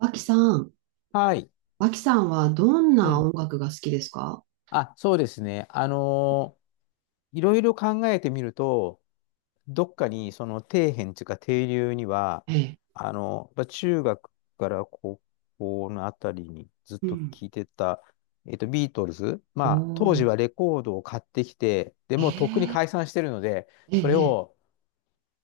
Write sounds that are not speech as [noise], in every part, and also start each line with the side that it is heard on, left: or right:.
right: 脇さん、
left: はい。
right: 脇さんはどん
left: う
right: な
left: ん。
right: 音楽が好きですか？
left: あ、そうですね。いろいろ考えてみると、どっかにその底辺というか底流には、
right: ええ。
left: やっぱ中学から高校のあたりにずっ
right: う
left: と
right: ん。
left: 聞いてた、ビートルズ。
right: お
left: まあ、当時は
right: ー。
left: レコードを買ってきて、で
right: え
left: もうとっくに
right: え、
left: 解散してるので、
right: え
left: それ
right: え、
left: を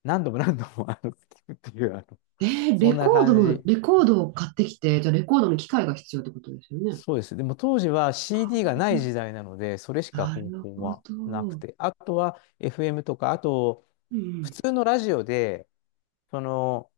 left: 何度も何度も聞くっていう、
right: ええ、
left: そんな感じ。
right: レコードを買ってきて、じゃあレコードの機械が必要ってことですよね。
left: そうです。でも当時は CD がない時代なので、それしか
right: な
left: 方
right: る
left: 法
right: ほ
left: はなく
right: ど。
left: て、あとは FM とか、あと
right: う
left: 普
right: ん。
left: 通のラジオで、その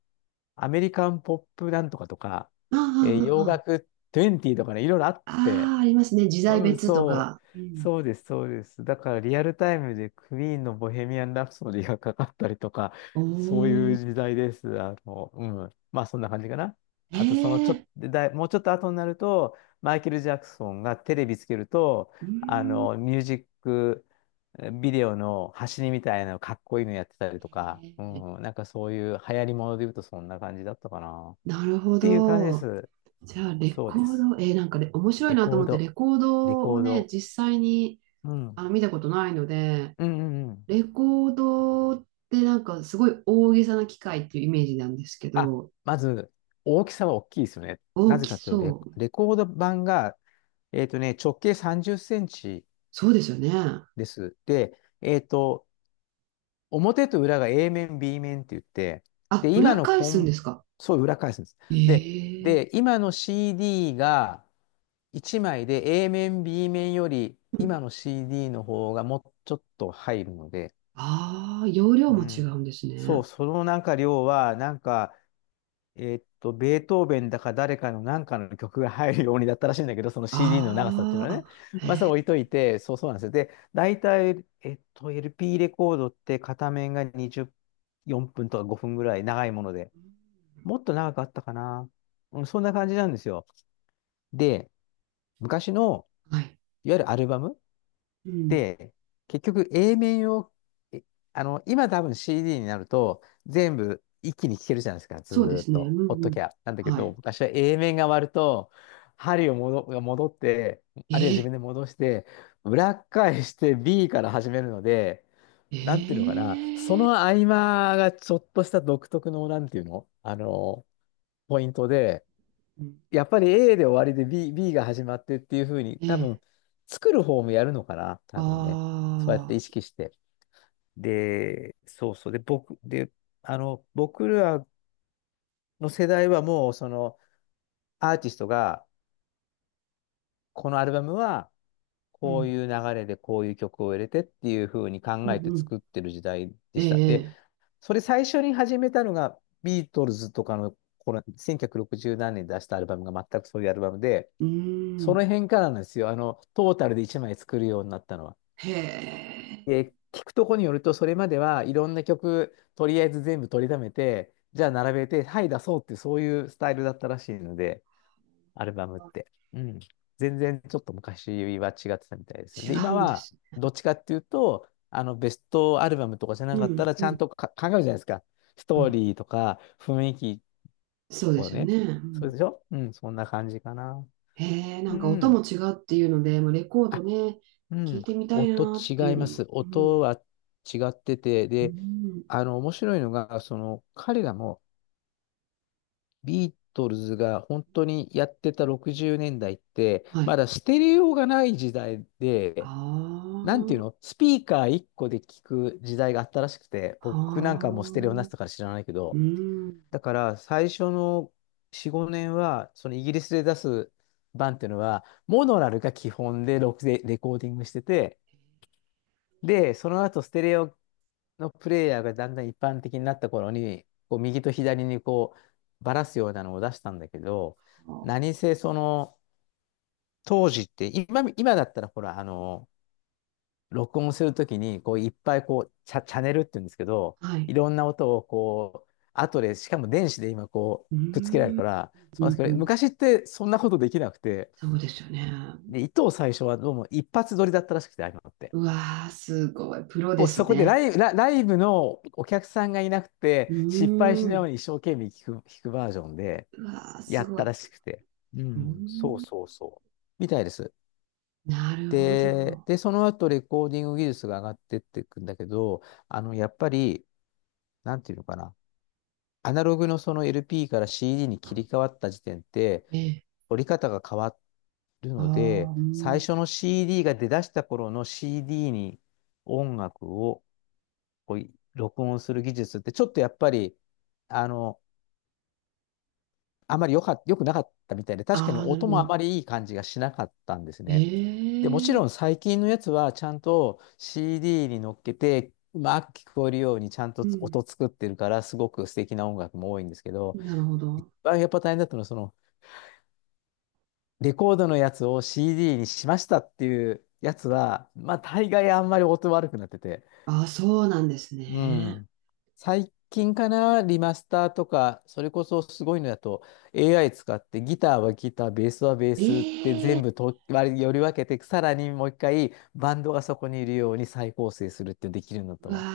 left: アメリカンポップなんとかとか、
right: あ
left: 洋
right: あ、
left: 楽20とかね、いろいろあっ
right: あ
left: て、
right: あ、ああ、ありますね。時代
left: うん、
right: 別と
left: そ
right: か。う
left: う、
right: ん。
left: そうです、そうです。だからリアルタイムでクイーンのボヘミアン・ラプソディがかかったりとか、
right: お
left: そういう
right: お、
left: 時代です。うん。まあそんな感じかな。
right: え
left: あとそのちょっ
right: え、
left: と、だいもうちょっと後になると、マイケル・ジャクソンがテレビつけると、
right: うん。
left: ミュージックビデオの走りみたいなのかっこいいのやってたりとか、う
right: ええ、
left: ん、なんかそういう流行りもので言うとそんな感じだったかな。っ
right: なるほ
left: ていう感じで
right: ど。
left: す。
right: じゃあ、レ
left: そう
right: コ
left: で
right: ー
left: す。
right: ド、なんかね、面白い
left: レ
right: なと
left: コー
right: 思って、レ
left: ド、
right: コー
left: レ
right: ド
left: コ
right: を
left: ー
right: ね、
left: ド。
right: 実際に
left: うん。
right: あの、見たことないので、
left: うんうんうん。
right: レコードってなんかすごい大げさな機械っていうイメージなんですけ
left: あ、
right: ど、
left: まず、大きさは大きいですよね。
right: 大
left: なぜ
right: き
left: かというと
right: そう。
left: レコード盤が、直径30センチ
right: そうですよね。
left: です。で、表と裏が A 面、B 面って言って、
right: あ、
left: で、今
right: 裏
left: の
right: 返
left: コ
right: すん
left: ン、
right: ですか？
left: そう、裏返すんです。で、
right: ええ、
left: で、今の CD が1枚で A 面、B 面より、今の CD の方がもうちょっと入るので、
right: ああ、容量
left: う
right: も違う
left: ん。
right: んです
left: そう、
right: ね。
left: そのなんか量は、なんか、ベートーベンだか誰かの何かの曲が入るようにだったらしいんだけど、その CD の長さっていう
right: あ
left: の
right: ー
left: は
right: あ、
left: ね。まあ、それ置いといて、そうそうなんですよ。で、大体、LP レコードって片面が20、4分とか5分ぐらい長いもので、もっと長かったかな。うん、そんな感じなんですよ。で、昔の、
right: はい。
left: いわゆるアルバム、
right: うん。
left: で、結局 A 面を、えあの、今多分 CD になると全部一気に聴けるじゃないですか、ず
right: そうで
left: ーっ
right: すね。う
left: と、
right: ん、
left: ほっ
right: う
left: とき
right: ん。
left: ゃ。なんだけ
right: は
left: ど、
right: い。
left: 昔は A 面が割ると、針を戻って、あるいは自
right: え
left: 分で戻して、裏返して B から始めるので、
right: え、
left: なんていうのかな、そ
right: ええ、
left: の合間がちょっとした独特の、なんていうの、ポイントで、
right: うん、
left: やっぱり A で終わりで B が始まってっていうふうに、多
right: ええ、
left: 分、作る方もやるのかな、多分ね。そうやって
right: ああ、
left: 意識して。で、そうそう。で、僕らの世代はもう、アーティストが、このアルバムは、
right: う
left: こう
right: ん、
left: いう流れでこういう曲を入れてっていうふうに
right: う
left: 考えて
right: ん、う
left: 作
right: ん。
left: ってる時代で
right: え
left: した。で、
right: え、
left: それ最初に始めたのが、ビートルズとかの、この1960何年に出したアルバムが全くそういうアルバムで、
right: う
left: そ
right: ー
left: の
right: ん。
left: 辺からなんですよ。トータルで1枚作るようになったのは。
right: へえ。
left: で、聞くとこによると、それまではいろんな曲、とりあえず全部取りためて、じゃあ並べて、はい、出そうっていう、そういうスタイルだったらしいので、アルバムって。うん。全然ちょっと昔は違ってたみたいですね。
right: 違
left: で、
right: う
left: 今
right: んで
left: は、
right: すね。
left: どっちかっていうと、ベストアルバムとかじゃな
right: う
left: かった
right: ん、
left: ら、
right: う
left: ちゃん
right: ん、
left: とか考えるじゃないですか。ス
right: う
left: トー
right: ん。
left: リーとか、雰囲気
right: そうで
left: を
right: すよ
left: ね。
right: ね。う
left: そう
right: ん、
left: でしょうん、そんな感じかな。
right: へえ、な
left: う
right: んか音
left: ん。
right: も違うっていうので、もうレコード
left: あ
right: ね、
left: う
right: 聞
left: ん、
right: いてみたい
left: 音
right: なっ
left: 違
right: てい
left: い
right: うの
left: ます。
right: も。う
left: 音
right: ん、
left: は違ってて、
right: う
left: で、
right: ん、
left: 面白いのが、その、彼らもビートルズが本当にやってた60年代って、
right: は
left: ま
right: い。
left: だステレオがない時代
right: あ
left: で、なんていう
right: あ、
left: の、スピーカー1個で聞く時代があったらしくて、僕なんか
right: は
left: もうステレオなっ
right: あ、
left: てたから知らないけ
right: う
left: ど、
right: ん。
left: だから最初の4、5年は、そのイギリスで出す版っていうのは、モノラルが基本でロックでレコーディングしてて、で、その後ステレオのプレイヤーがだんだん一般的になった頃に、こう右と左にこうばらすようなのを出したんだけど、
right: は
left: 何せその当時って今だったらほら、録音するときにこういっぱいこうチャネルって言うんですけど、
right: あ、は
left: い
right: い。
left: ろんな音をこう、後で、しかも電子で今こ
right: う
left: う、くっつけられる
right: ん、
left: から、
right: う
left: そうなん
right: ん、
left: です
right: う
left: けど、
right: ん。
left: 昔ってそんなことできなくて、
right: そうですよね。
left: で、糸を最初はどうも一発撮りだったらしくて、ああいうのって。
right: うわー、すごい。プロ
left: こ
right: で
left: う、
right: す
left: そこで
right: ね。
left: ライブのお客さんがいなく
right: う
left: て、失敗し
right: ー
left: ないよう
right: ん。
left: に一生懸命弾くバージョンで
right: うわー、
left: や
right: す
left: っ
right: ごい。
left: たら
right: う
left: しくて。う
right: ー
left: ん、そう
right: ん、
left: そうそう。みたいです。
right: なるほ
left: で、
right: ど。
left: で、その後レコーディング技術が上がってっていくんだけど、やっぱり、なんていうのかな。アナログのその LP から CD に切り替わった時点って、
right: ええ、
left: 折り方が変わる
right: あ
left: ので、
right: あ、う
left: 最
right: ん。
left: 初の CD が出だした頃の CD に音楽をこう、録音する技術ってちょっとやっぱり、あの、あまり良くなかったみたいで、確かに
right: ああ、なる
left: 音
right: ほ
left: もあ
right: ど。
left: まりいい感じがしなかったんですね。で、もち
right: ええ、
left: ろん最近のやつはちゃんと CD に乗っけて、うまく聞こえるようにちゃんと
right: うん。
left: 音作ってるから、すごく素敵な音楽も多いんですけど、
right: なるほ
left: 一
right: ど。
left: 番やっぱ大変だったのは、その、レコードのやつを CD にしましたっていうやつは、まあ大概あんまり音悪くなってて、
right: ああ、そうなんです
left: う
right: ね。
left: ん。最近かな、リマスターとか、それこそすごいのだと AI 使ってギターはギター、ベースはベースって
right: ええ、
left: 全部と割りより分けて、さらにもう一回バンドがそこにいるように再構成するってできるの
right: う
left: と
right: わ
left: は。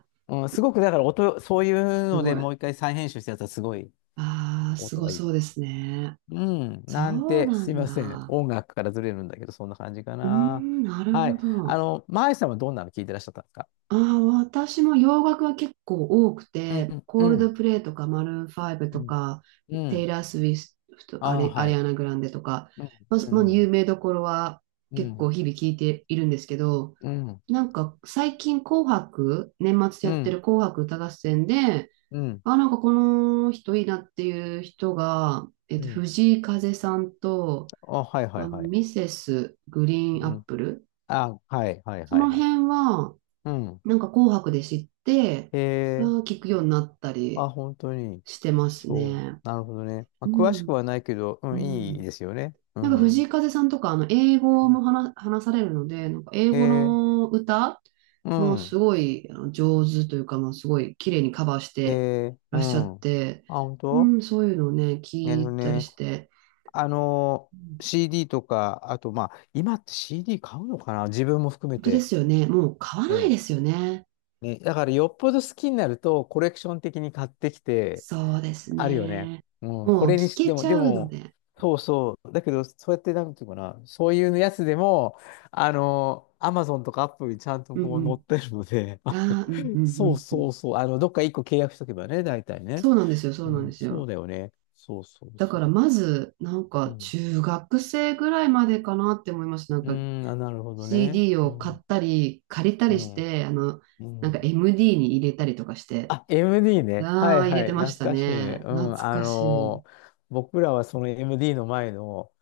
right: あ、
left: うん、すごくだから音、そういう
right: す
left: ので
right: ごい。
left: もう一回再編集したやつはすごい
right: ああ、す
left: 音
right: ご
left: がいい。
right: そうですね。
left: うん、
right: そ
left: なん
right: う
left: て、
right: な
left: すい
right: ん
left: ません。
right: だ。
left: 音楽からずれるんだけど、そんな感じか
right: うー
left: な。
right: ん、なる
left: は
right: ほ
left: い。
right: ど。
left: マイさんはどんなの聞いてらっしゃったんですか？
right: ああ、私も洋楽は結構多く
left: う
right: て、
left: ん、
right: コ
left: う
right: ールド
left: ん、
right: プレイとか、マルーンファイブ
left: う
right: と
left: ん、
right: か、
left: う
right: テイ
left: ん。
right: ラー・スウィフト、
left: ああ、
right: ア
left: は
right: リア
left: い。
right: ナ・グランデとか、
left: うん、う
right: まあ有
left: ん、
right: 名どころは
left: う
right: 結構
left: ん、
right: 日々聞いているんですけど、
left: うん、
right: なんか最近紅白、年末
left: う
right: やって
left: ん、
right: る紅白歌合戦で、
left: うん、
right: あ、なんかこの人いいなっていう人が、えっ
left: う
right: と、
left: ん。
right: 藤井風さんと、
left: あ、はいは
right: あ
left: い
right: の、
left: はい。
right: ミセスグ
left: う
right: リーンアッ
left: ん。
right: プル。
left: あ、はいはい
right: そ
left: はい
right: の
left: はい。
right: 辺は、
left: うん。
right: なんか紅白で知って、
left: へ
right: あ
left: え、
right: ー、聞くようになった
left: あ、
right: り
left: 本当に。
right: してます
left: そう。
right: ね。
left: なるほどね。ま
right: う
left: あ、詳しく
right: ん。
left: はないけど、う
right: う
left: ん、いい
right: ん。
left: ですよね。う
right: なんか藤
left: ん。
right: 井風さんとか、あの、英語も話されるので、なんか英
left: へ
right: 語
left: え、
right: の歌
left: う
right: もうす
left: ん。
right: ごいあの上手というか、まあ、すごい綺麗にカバーし
left: へ
right: て
left: え、
right: ら
left: う
right: っしゃっ
left: ん。あ、
right: て、
left: 本
right: う
left: 当。
right: ん、そういうのをね、
left: な
right: 聞
left: るほ
right: い
left: ど
right: たり
left: ね。
right: して、
left: あの、
right: うん、
left: CD とか、あと、まあ、今って CD 買うのかな自分も含め
right: 本当で
left: て。
right: すよね。もう買わない
left: ね
right: ですよね。
left: ね、だからよっぽど好きになるとコレクション的に買ってきて、
right: そうです
left: あるよね。
right: ね。
left: うん、こ
right: もう
left: れに
right: 聞
left: し、で
right: け
left: も、
right: ち
left: で
right: ゃうの
left: も、
right: で。
left: そうそう。だけど、そうやって、なんていうかな、そういうやつでも、アマゾンとかアップルにちゃんと
right: う
left: こう載
right: ん、
left: ってるので、[laughs]
right: うん。ああ、うんうんう
left: そう
right: んう
left: そ
right: ん。
left: うそう、どっか一個契約しとけばね、大体ね。
right: そうなんですよ、そ
left: う
right: うなんで
left: ん、
right: す
left: そう
right: よ。
left: だよね。そうそう
right: だから
left: そ
right: まず、なん
left: う。う
right: か
left: ん。
right: 中学生ぐらいまでかなって思います。なん
left: う
right: か
left: ーん、あ、なるほどね。
right: CD
left: う
right: を買っ
left: ん、
right: たり、借りた
left: う
right: りし
left: ん、
right: て、あの、
left: う
right: なんか
left: ん。
right: MD に入れたりとかして、
left: あ、MD ね。は
right: あ
left: い
right: あ、入れ
left: は
right: て
left: い。
right: ま
left: 懐
right: した
left: かしいね。
right: ね。
left: う
right: 懐
left: ん。
right: かしい。
left: 僕らはその MD の前の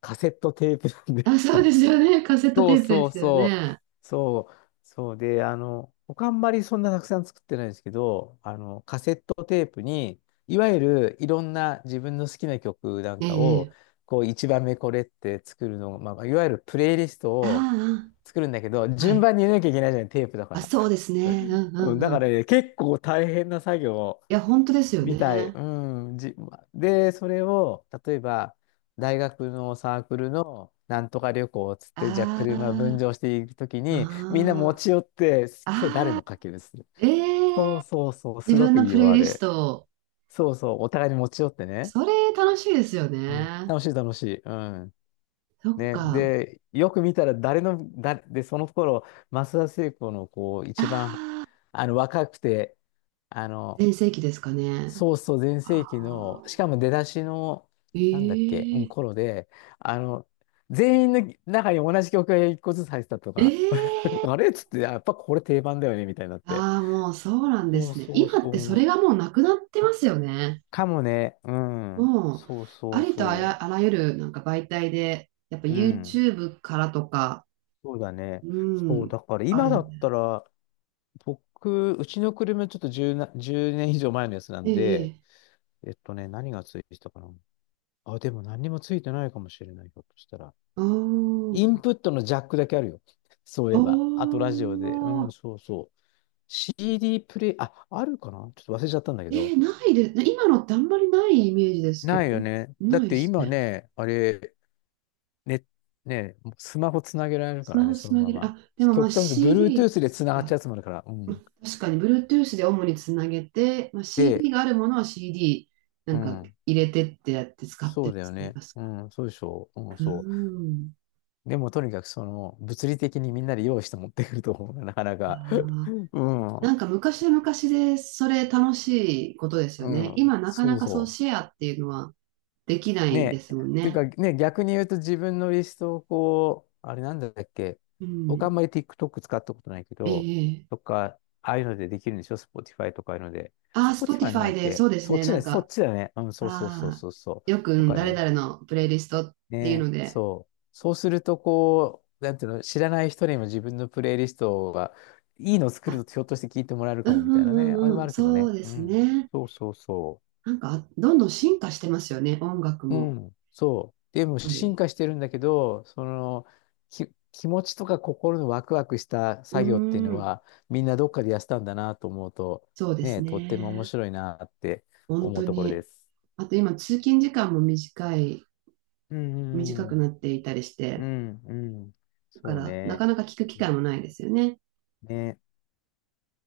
left: カセットテープなんで。
right: あ、そうですよね。カセッ
left: [laughs]
right: ト
left: そ
right: テ
left: う
right: ープで
left: そう
right: すよ
left: そう。
right: ね。
left: そう。そうで、僕あんまりそんなたくさん作ってないですけど、カセットテープに、いわゆるいろんな自分の好きな曲なん
right: え
left: かを、
right: え、ええ、
left: こう、一番目これって作るの、まあ、いわゆるプレイリストを
right: あ
left: 作るんだけど、
right: あ、は
left: 順
right: い。
left: 番に入れなきゃいけないじゃない、テープだか
right: あ、
left: ら。
right: そうですね。うんう
left: うん、だ
right: んう
left: か
right: ん。い
left: らね、結構大変な作業。
right: や、本当ですよ
left: みたい。
right: ね。
left: うん。で、それを、例えば、大学のサークルのなんとか旅行っつって、じゃあ
right: あ
left: 車分
right: あ、
left: 乗していくときに、みんな持
right: あ
left: ち寄って、
right: あ、
left: 今日誰
right: あ
left: の
right: あ、
left: かけるする。
right: え
left: そう
right: え、
left: そうそう、す
right: 自
left: ご
right: 分
left: く
right: の
left: いい
right: プ
left: よ、
right: レイ
left: あ
right: リス
left: れ。
right: ト。
left: そうそう、お互いに持ち寄ってね。
right: それ楽しいですよ
left: うん。
right: ね。
left: 楽しい、楽しい。うん。
right: そっ
left: ね、
right: か。
left: で、よく見たら誰の、で、その頃、増田聖子のこう、
right: あ
left: 一番、
right: あ、
left: 若くて、あの、
right: 全盛期ですかね。
left: そうそう、全
right: あ
left: 盛期の、し
right: あ、
left: かも出だしの、
right: え
left: なんだっけ、うん、
right: え、
left: 頃で、あの、全員の中に同じ曲が一個ずつ入ってたとか、[laughs]
right: ええ、
left: あれっつって、やっぱこれ定番だよね、みたいになって。
right: ああ、もうそうなんで
left: そう
right: すね。
left: そう
right: 今っ
left: そう、
right: てそ
left: 面
right: れ
left: 白い。
right: がもうなくなってますよね。
left: かもね、うん。
right: もう、
left: そう
right: あ
left: そう
right: りとあ
left: そ
right: ら、あらゆるなんか媒体で、やっぱ
left: う。うん。
right: YouTube からとか、
left: そうだね。
right: う
left: そう、
right: ん、
left: だから
right: あ
left: 今
right: る
left: だ
right: ので。
left: ったら、僕、うちの車ちょっと10な、1年以上前のやつな
right: え
left: んで、
right: え、ええ、
left: 何がついてたかな。あ、でも何にもついてないかもしれない、ひょっとしたら。
right: あ
left: イン
right: ー、
left: プットのジャックだけあるよ。そう
right: あ
left: いえば。あとラジオで。うん、
right: ー、
left: そうそう。CD プレイ、あ、あるかなちょっと忘れちゃったんだけ
right: え
left: ど。
right: え、ないで、今のってあんまりないイメージですけど、
left: ないよね。だ
right: な
left: っ
right: いで
left: て
right: す
left: 今
right: ね。
left: ね、あれ、ね、ね、スマホつなげられるか
right: スマ
left: ら
right: ホ
left: ね、そ
right: つ
left: の
right: な
left: ま
right: げる。
left: ま。
right: あ、でもまあ
left: 極端に言うと
right: CD
left: Bluetooth でつながっち
right: か。
left: ゃうやつもあるから。うん。
right: 確かに Bluetooth で主につなげて、まあ、
left: で、
right: CD があるものは CD な
left: う
right: んか
left: ん。
right: 入れてってやって使っ
left: そ
right: て
left: う
right: ま
left: だよ
right: すね、
left: ね。
right: 確
left: う
right: か
left: ん、そうでしょう。うん、
right: に。う
left: そ
right: ん。
left: う。でも、とにかく、物理的にみんなで用意して持ってくると思うな、なかなか。
right: ああ、
left: [laughs] う
right: な
left: ん、
right: んか昔は昔でそれ楽しいことですよ
left: う
right: ね。
left: ん、
right: 今なか
left: そ
right: な
left: う
right: かそう
left: そ
right: シ
left: う
right: ェアっていうのはできな
left: ね
right: いです
left: え、
right: もん
left: っていう
right: ね。
left: かね、逆に言うと自分のリストをこう、あれなんだっけ、
right: う
left: 僕あん
right: ん。
left: まり TikTok 使ったことないけど、
right: え
left: と
right: え、
left: か、ああいうのでできるんでしょ ?Spotify とかああいうので。
right: ああ、
left: Spotify のだ
right: Spotify
left: っ
right: で
left: け
right: そうです
left: そっ
right: ね。
left: ち
right: な
left: だ
right: ん
left: ね、そっ
right: か、
left: ちだね。うん、そうそうそう
right: ああ、
left: そうそう。
right: よく、
left: と
right: うん
left: か
right: 誰
left: ね。
right: 々のプレイリストっていう
left: ね、
right: ので、
left: そう。そうすると、こう、なんていうの、知らない人にも自分のプレイリストが、いいのを作
right: あ、
left: るとひょっとして聞いてもらえる
right: う
left: か
right: ん
left: もみ
right: う
left: たいなね。
right: ん
left: あ
right: う
left: れ
right: ん
left: も
right: う
left: あ
right: ん、
left: るけど
right: そ
left: ね。
right: うで
left: う
right: す
left: ん。
right: ね。
left: そうそうそう。
right: なんか、どんどん進化してますよね、音楽
left: う
right: も。
left: ん、そう。でも
right: やっぱ
left: 進
right: り。
left: 化してるんだけど、その、気持ちとか心のワクワクした
right: うー
left: 作業っていうの
right: ん、
left: は、みんなどっかでやってたんだなと思うと、
right: そうです
left: ね、とっても面
right: ね。
left: 白いなって
right: 本
left: 思う
right: 当
left: ところで
right: に。
left: す。
right: あと今、通勤時間も短い、
left: う
right: 短
left: ん、
right: く
left: う
right: な
left: ん、
right: っていたりし
left: う
right: て、
left: ん、うん
right: だか
left: そう
right: ら、な
left: ね。
right: かなか聞く機
left: う
right: 会
left: ん
right: もないですよね。
left: ね。